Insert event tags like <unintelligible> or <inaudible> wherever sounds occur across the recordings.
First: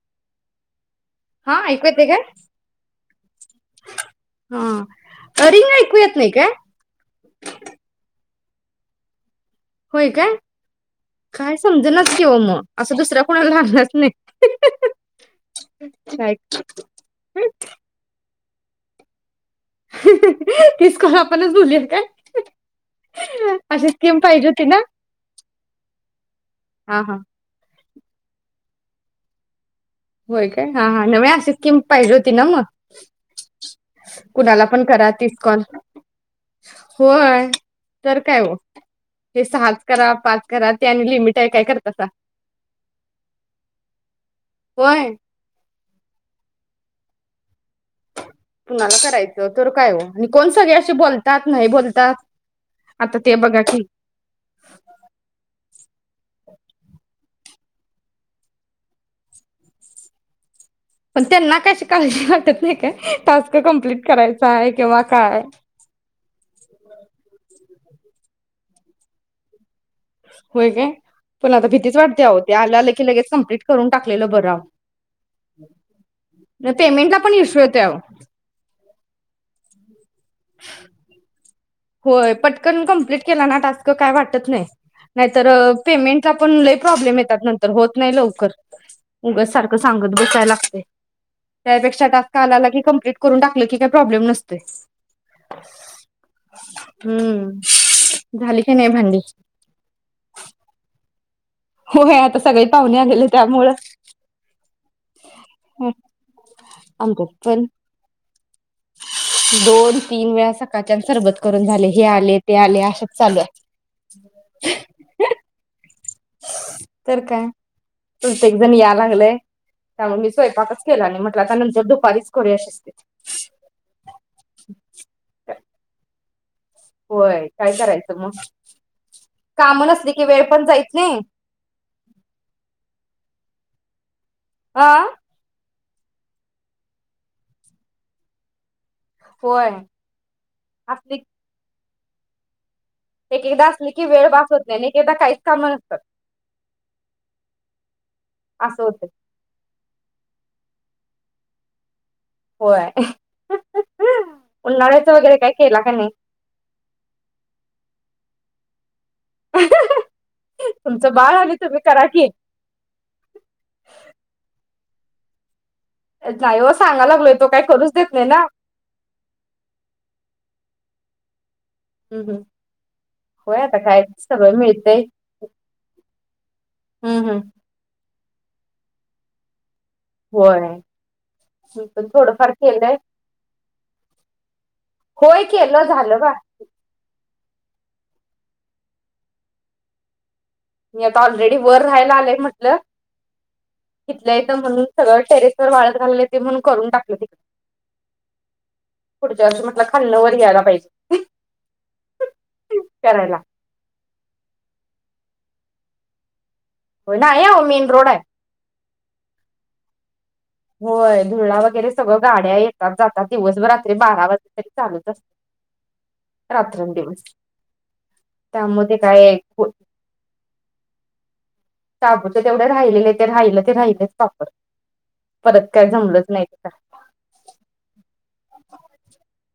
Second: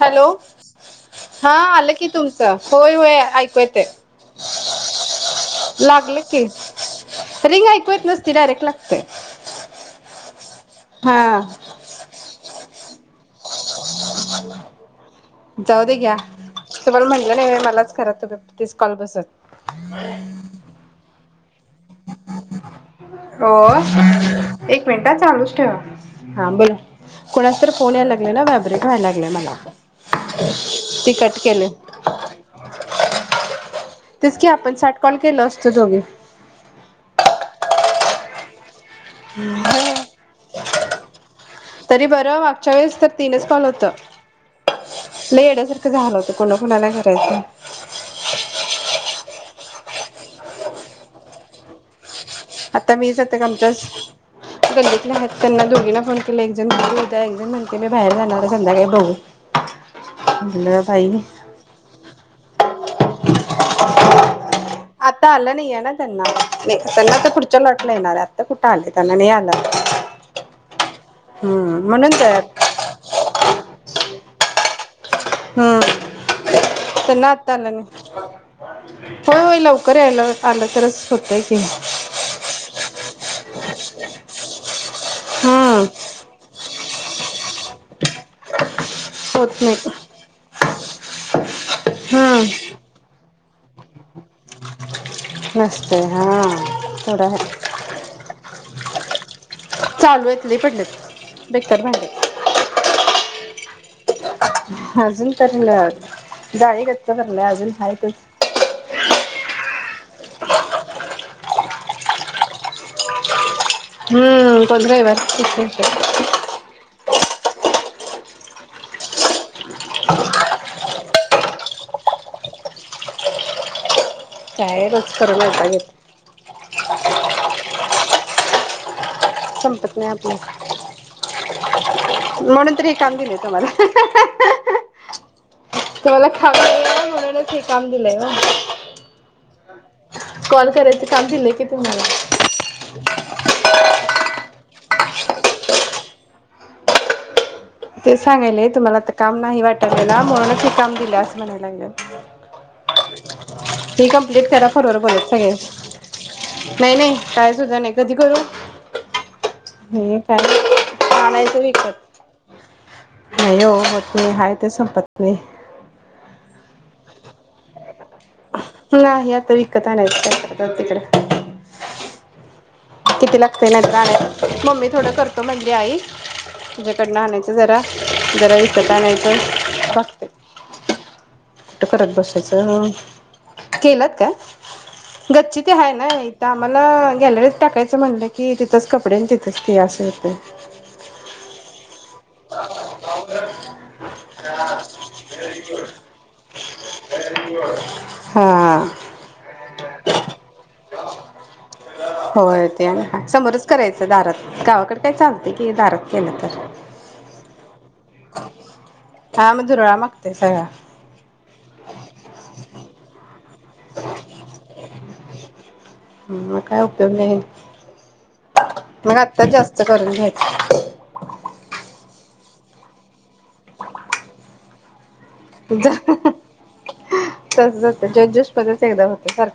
Hello हा ऐकू आलं येते की काय तुमचा होय-होय ऐकू येतय हा रिंग ऐकू येत लागलं नाही की काय रिंग ऐकू येत नस ते डायरेक्ट लागतंय होय काय काय समजनेच की हो मग असं दुसऱ्या कोणाला लागणास जाउदे घ्या काय तुम्हाला म्हटलं ना हे मलाच करायचं ते कीच कॉल बसत तीच कॉल आपणच बोलूया काय ओ अशी स्कीम पाहिजे होती ना एक मिनिट ह चालूच ठेवा हा बोल हा हा कोणाचतर फोन यायला लागलाय ना व्हायब्रेट काय व्हायला लागलय मला होय काय हा हा ती नवे कट अशी केले स्कीम पाहिजे होती ना म तेच की कुणाला आपण पण साठ करालतीस केलो कॉल असतो दोघी होय तर काय ओ ते सहाच करा पाच कराती आणि लिमिट आहे काय करतासा तरी बरं मागच्या वेळेस तर तीनच कॉल होतं. व्हय <unintelligible> झालं होतं कुणा कुणाला करायचा कुणाला कराय नाहीतर काय हो कोण सगळ्यांशी बोलतात नाही बोलतात. आता मी ते जाते बघा की कामचास <unintelligible> त्यांना दोघींना फोन केला आहे एक जण तर मी म्हणते मी बाहेर जाणार आहे संध्याकाळी बघू. बाई पण त्यांना त्याची काळजी वाटत नाही काय टास्क कम्प्लीट करायचा आहे किंवा आता काय आलं च्या लॉटला येणारे आत्ता कुठ आलंय त्यांना नाई आलं आता. व्हय काय? पण आता भीतीच वाटते तर अहो ते आलं आलं की लगेच कम्प्लीट करून टाक टाकलेला बरा होय त्यांना पण आता इश्यू आलं न येतोय अहो होय होय लव <unintelligible> आला तरचं होतय की होय पटकन कम्प्लीट केला ना टास्क काय वाटत नाय नाहीतर हम्म पेमेंटला पण लई प्रॉब्लेम येतात नंतर होत नाही लवकर उगाच होत सारखं नाही. सांगत बसाय लागतंय त्यापेक्षा टास्क आला हम्म की कम्प्लीट करून टाकलं की काय प्रॉब्लेम नसतय. मस्त आहे हा थोडा आहे. हम्म झाले मी नाय भांडीत चालू आहेत लय पडल्यात होय आता सगळे पाहुणे आलेले त्यामुळे अजून तर ल जाळी गच्च आमच्यात भरल्या पण अजून आहेतच. दोन तीन वेळा सकाळच्या आणि सरबत करून झाले हे आले ते आले ते आलं असाच चालले. हां <unintelligible> तर काय प्रत्येक जण याय लागल्या, त्यामुळे मी स्वयंपाकच केला नाही म्हटला दुपारीच करूया शिस्तीत. काय रोज करून वैताग येतो. होय काय करायच मग काम संपत नाही नसली की वेळ पण आपलं जायत नाही म्हणून तर हे काम केले हह हह आ कोणाला काम नाहीये म्हणूनच हे काम दिले आहे. होय कॉल करायचं असली काम दिले की <unintelligible> एक एकदा असलं की वेळ भास होत नाही तर इदा काहीच काम नसतात. तेच सांगायला असं तुम्हाला होत तर काम नाही वाट त्यांना म्हणूनच हे काम दिले असले लागते. होय हे कम्प्लीट करा फोनवर उन्हाळ्याचं बोलत वगैरे सगळे काय केला का नाही नाही नाही काय सुद्धा नाही कधी करू तुमचं बाळ आणि आणायचे तुम्ही विकत करा की <unintelligible> ते संपत नाही काय हो सांगा लागलं तो काय करू? मी हा हे आता विकत आणायचा आता तिकडं हम्म हम्म मम्मी थोडं करतो म्हटली आई, तिच्याकडं हम्म हम्म. आणायचं जरा जरा विकत आणायच्या होय मी कुठे पण करत थोडंफार बसायचं हं केलंय. केल्यात काय होय गच्ची ते केलं आहे ना झालं बा. इथे आम्हाला गॅलरी टाकायचं म्हणलं की तिथेच कपडे आणि तिथेच ते असे होते. मी आता ऑलरेडी वर राहायला आलं आहे म्हणटलं, घेतलं आहेत म्हणून सगळं टेरेसवर वाळत घालले ते म्हणून करून टाकलं ते हा पुढच्या वर्षी म्हटलं खाल्ल्यावर यायला पाहिजे, करायला गावाकडं काय चालतय की दारात केलं तर नाही आवो मेन रोड हाय हा मग धुरळा माग होय धुरळा वगेरे सगळं गाड्या येतात जातात दिवसभर अस ते बारा वाजल तरी चालुच असतंय मग काय रात्रअन उपयोग दिवस नाही त्यामुळं ते मग काय आत्ता जास्त करून घ्यायचं शाबुच तेवढं राहिलेलं ते राहिलं त राहिलच पापड परत काय जमलच नाही क <unintelligible> परत एकदा होतंय करा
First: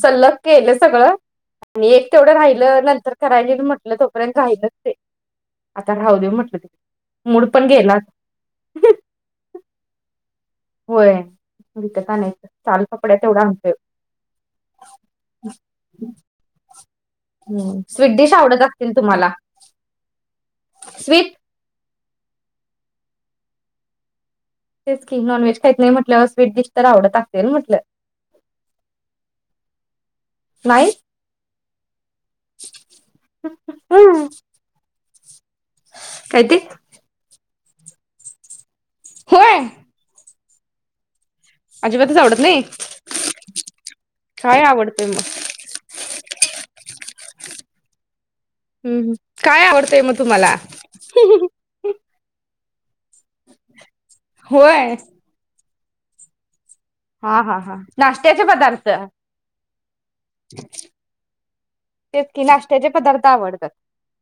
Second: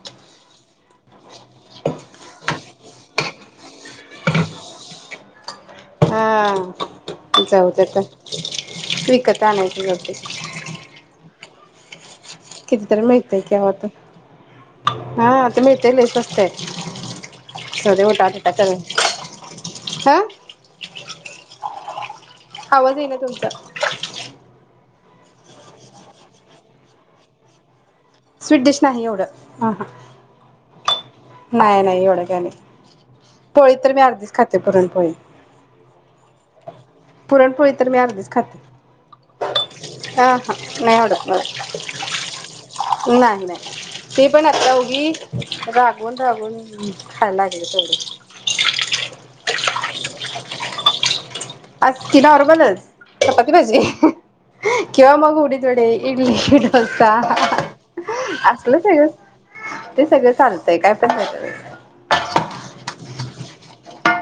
सल्लग केलं सगळ आणि एक तेवढं राहिलं नंत तर करायला येईल म्हंटल तोपर्यत राहिलंच ते आता ह.. राहू दे म्हटलं ते मूड पण जाऊ दे गेला आता विकत आणायच जाऊदे होय विकत आणाय किती तरी मिळतय की आहो आता हा आता मिळतय लई स्वस्त हायत हं स्वीटडिश आवडत असतील तुम्हाला हा स्वीट आवज येईना तुमचा तेचकि नॉनव्हेज खाईत नाही म्हटल्यावर स्वीटडीश आवडत असेल म्हंटल स्वीटडीश नाही एवढं आ हा नाही नाय नाय एवढ पोळी तर मी अर्धीच खाते पुरणपोळी काय ते तरी मी अर्धीच खाते होय ह हा नाय आवडत मला अजिबातच आवडत नाई नाही नाय ती पण आता उघी रागवून रागून हम्म खाय लागले थोडी ते मग तुम्हाला आज ती नॉर्मलच चपाती भाजी होय किंवा मग उडीद कडे इडली डोसा हा हा हा नाश्त्याचे असलं पदार्थ सगळं तेच ते सगळं चालतंय काय पण की नाश्त्याचे पदार्थ आवडतात.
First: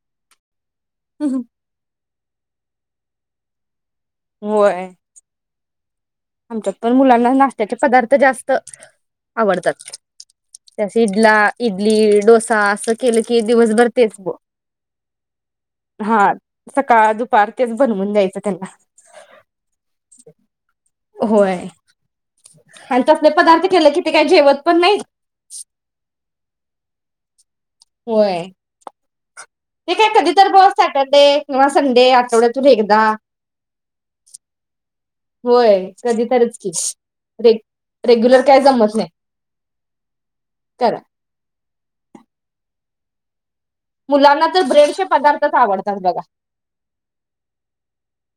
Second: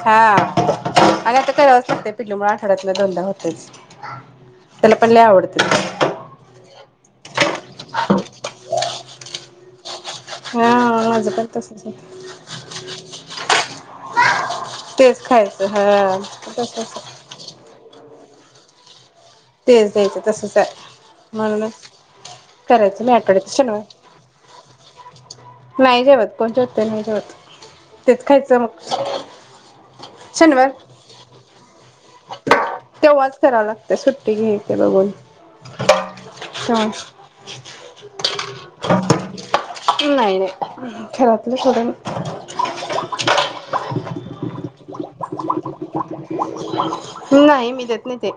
हा आणि आता करावच लागतयं पिलुमुळ आठवड्यातन दोनदा होत <inaudible> होय त्यालापण लय आवडतय. आमच्यात पण मुलांना नाश्त्याचे पदार्थ जास्त आवडतात. त्यास हा माझं पण तसंच आहे इडला-इडली डोसा असं केलं की दिवसभर तेच ब तेच खायचं हा तसंच सकाळ, दुपार तेच बनवून द्यायचं. त्यांना तेच द्यायचं तसच हाय. मला होय. न आणि करायचा ना तसले पदार्थ कडेक्शन वर केले की ते काय जेवत पण नाहीत. नाय जेवत कोनच्या त्या नाय जेवत तेच होय. खायचं मग ते काय कधी तर बघ शनिवार सॅटरडे किंवा संडे आठवड्यातून एकदा तेव्हाच करावं लागत सुट्टी घ्यायची बघून होय कधीतरीच की रे रेग्युलर काय जमत नाही नाही नाही करा. घरातलं सोडण <unintelligible> मुलांना तर ब्रेडचे पदार्थच आवडतात बघा, नाही मी देत नाही ते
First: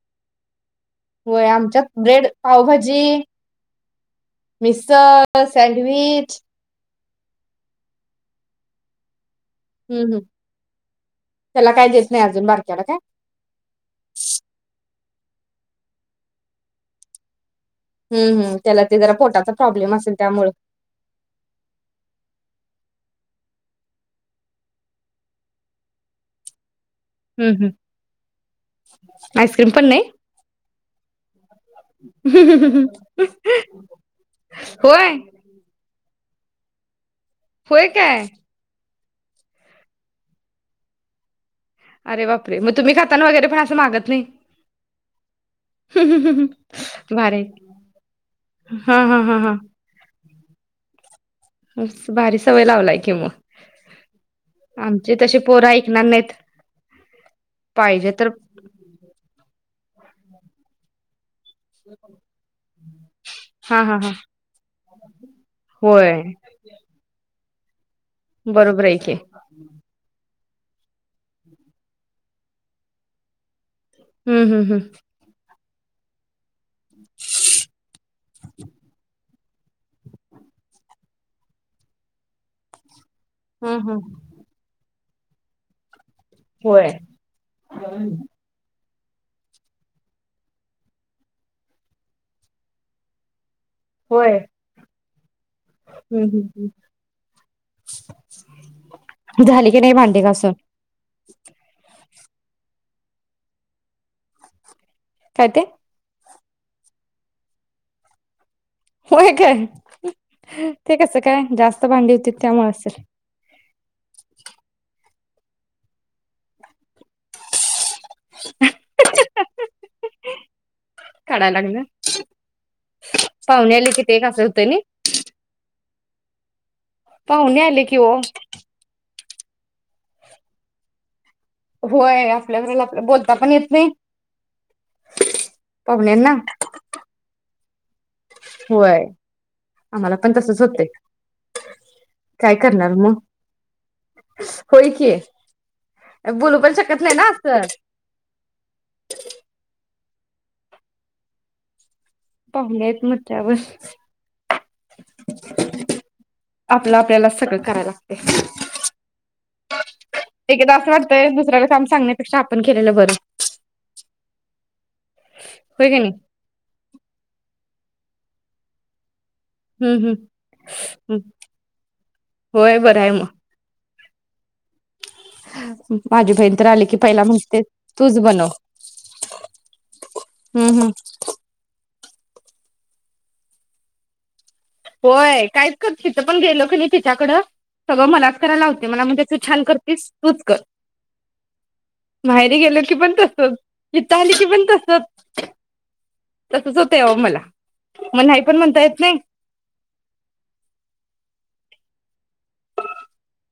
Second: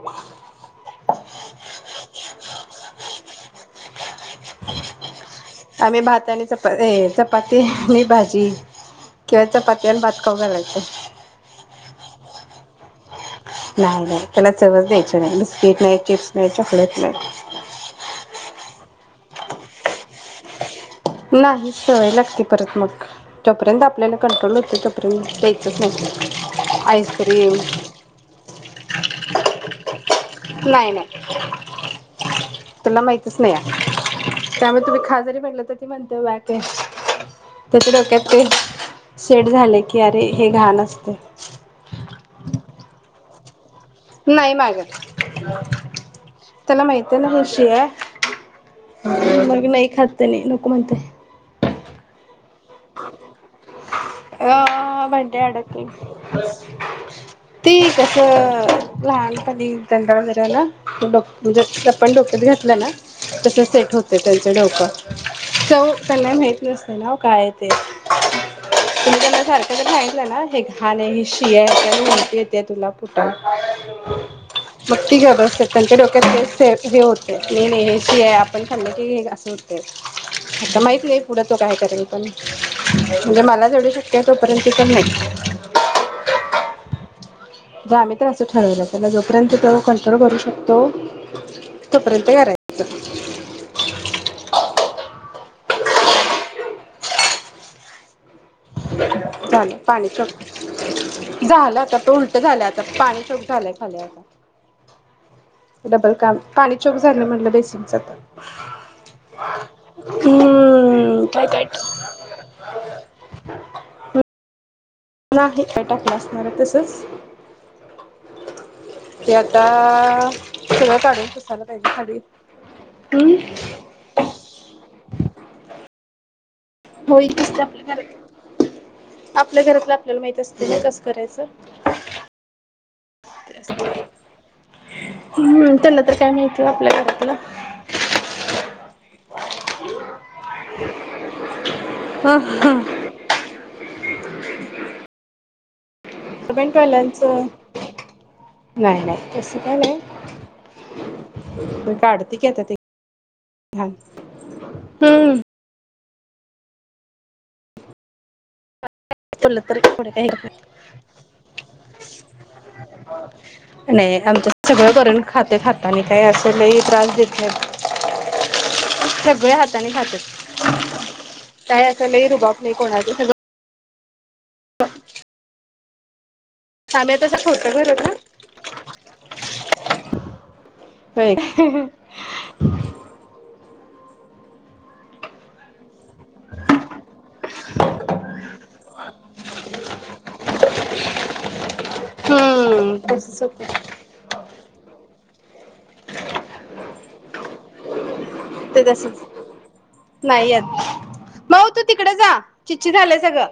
होय आमच्यात ब्रेड पावभाजी, मिसळ आम्ही भात सँडविच आणि चपा ए चपाती आणि भाजी केळ्याचा पत्त्यानं हम्म हम्म. पात <unintelligible> याचा ते अजून बारक्याला काय? नाही-नाही त्याला चवच द्यायची नाही, बिस्कीट नाही, चिप्स नाही, चॉकलेट नाही हुं हुं त्याला ते जरा पोटाचा प्रोब्लेम असेल त्यामुळे नाही सवय लागते परत मग तोपर्यंत आपल्या कन्फर्म होत नाही तोपर्यंत प्यायचंच नाही. हूं आईस्क्रीम हूं आइस्क्रीम पण नाही नाही नाही तुला माहितच नाही आहे होय पण त्या <unintelligible> होय काय तिकडे <unintelligible> सेट झालं की आरे हे घालच तू अरे बापरे मग तुम्ही खाताना वगैरे पण असं मागत नाही मागत त्यांना माहिती आहे ना भारी हे शीळ हा हा हा आहे हा मग नाही खात तेनी नको म्हणते हम्म बारीस या आमचे तसे भंट्या पोरं अडकील ऐकणार नाहीत ठीक आहे पाहिजे तर चल लहानपणे <unintelligible> जर चप्पल डोक्यात घातला ना तसं हा सेट हा हा होतय त्याचं डोक चव होय त्यांना माहित नसतय ना काय ते बरोबर आहे <inaudible> की त्याला जर सारखं जर सांगितलं ना हे घाण ये हे शी ये त्यांनं उलटी येती तुला हम्म हम्म हम्म मग ती गप्प बसतात त्यांच्या डोक्यात तेच <unintelligible> हे होतय नाही नाही शी ये आपण खाल की हे अस होतय आता माहीत नाही पुढ तो काय करेल? <unintelligible> म्हणजे मला हम् हम् जेवढ हम शिकता येत तोपर्यंत तर नाही होय आम्ही तर अस ठरवलं त्याला जोपर्यंत कंट्रोल करू शकतो तोपर्यंत करायचं होय हम्म हम्म हम्म <unintelligible> झाल की नाही पाणी भांडी घासून सोडते झालं आता झाल आता पाणी झालं खाली आता काय ते डबल काम पाणी चोक झालं म्हणलं बेसिनच होय काय? ते कस? काय? जास्त भांडी होती त्यामुळे असेल नाही काही टाकलं असणार तसच <inaudible> ते आता सगळ काढून काढाय बसायला लागलं पाहिजे खाली पाहुणे आले कि ते एक आम् असं होतं नी पाहुणे आले की ओ घरात आपल्या घरातलं आपल्याला माहित असतं कस करायचं. होय आपल्याकडे आपल्या बोलता पण येत नाही हम्म त्यांना तर काय पाहुण्यांना माहित आपल्या घरातलं. होय आम्हाला मला पण तसंच होतय काय करणार मग? होय की <unintelligible> बोलू पण शकत नाही ना असं नाही नाही तस काही नाही <unintelligible> काढते की आता ती पाहुणे आहेत म्हटल्यावर घाण हम्म आपलं आपल्यालाच सगळ करायला लागतय <unintelligible> <unintelligible> नाही दुसऱ्याला काम सांगण्यापेक्षा आपण केलेलं बरं आमच्यात सगळ करून खातात होय की हातानी नाही लय असा त्रास देत नाही ते हातानी हम्म हम्म खातात हम्म काही अस लइ रुबाब नाही होय बरं कोणाच आहे <unintelligible> भाजी झईल त्र आले की आम्ही पहिला तसं म्हणते छोटं घर होत ना. तूच बनव होय <unintelligible> होय काय तिथं पण गेलो क नई तिच्याकड, सगळं मलाच करायला लावते तू छान करतेस तूच कर. माहेरी गेली की हम्म पण तसच तसंच होत इथे आले की पण तसच. तसच होतय अहो मला मग नाही पण म्हणता ते येत नाही. तसच नाही येत. माऊ तू तिकडे जा, छी छी झालंय सगळं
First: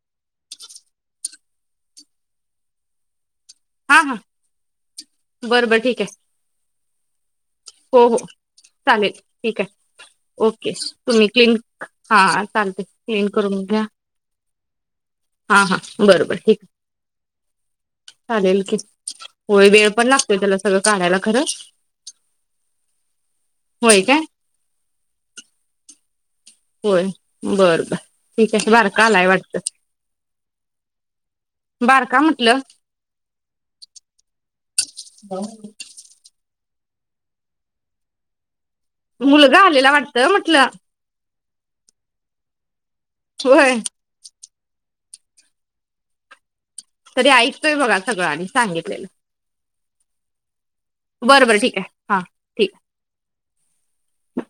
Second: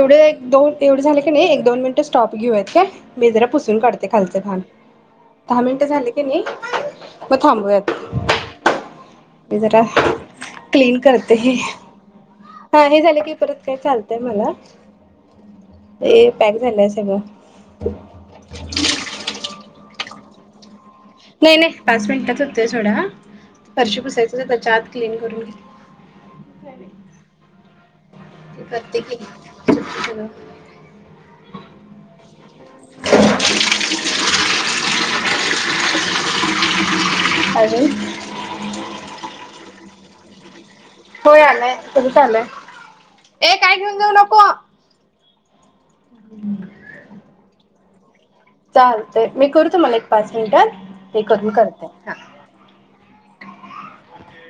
एवढे दोन झाले क नई एक दोन मिनिटं स्टॉप घेऊ यात काय मी जरा पुसून हा काढते हा खालची घाण दहा बरं बरं मिनिटे ठीक झाली आहे कनी मग थांबूयात हो हो चालेल मी ठीक आहे जरा ओके क्लीन तुम्ही करते. क्लीन हा चालते पाणी झाल क्लीन की परत करून काय घ्या चालतय मला हा हा ये बरोबर ठीक पॅक आहे झाला सगळ चालेल की होय वेळ पण नसतोय त्याला सगळं काढायला खरं नाही नाही पाच मिनिटात होतया सोडा फरशी होय काय पुसायच तेच्या आत क्लीन करून होय बर बर ते ठीकये करते बारका की आलाय वाटत सगळं. बारका म्हटलं <inaudible> <inaudible> मुलगा आलेला वाटत म्हटलं होय आलाय परत आलाय ये होय काय घेऊन जाऊ नको. <inaudible> तरी ऐकतोय बघा सगळं आणि सांगितलेलं चालतंय मी करू तुम्हाला एक पाच मिनिटात हे बर करून बरं ठीक आहे करते हा ठीक हाय..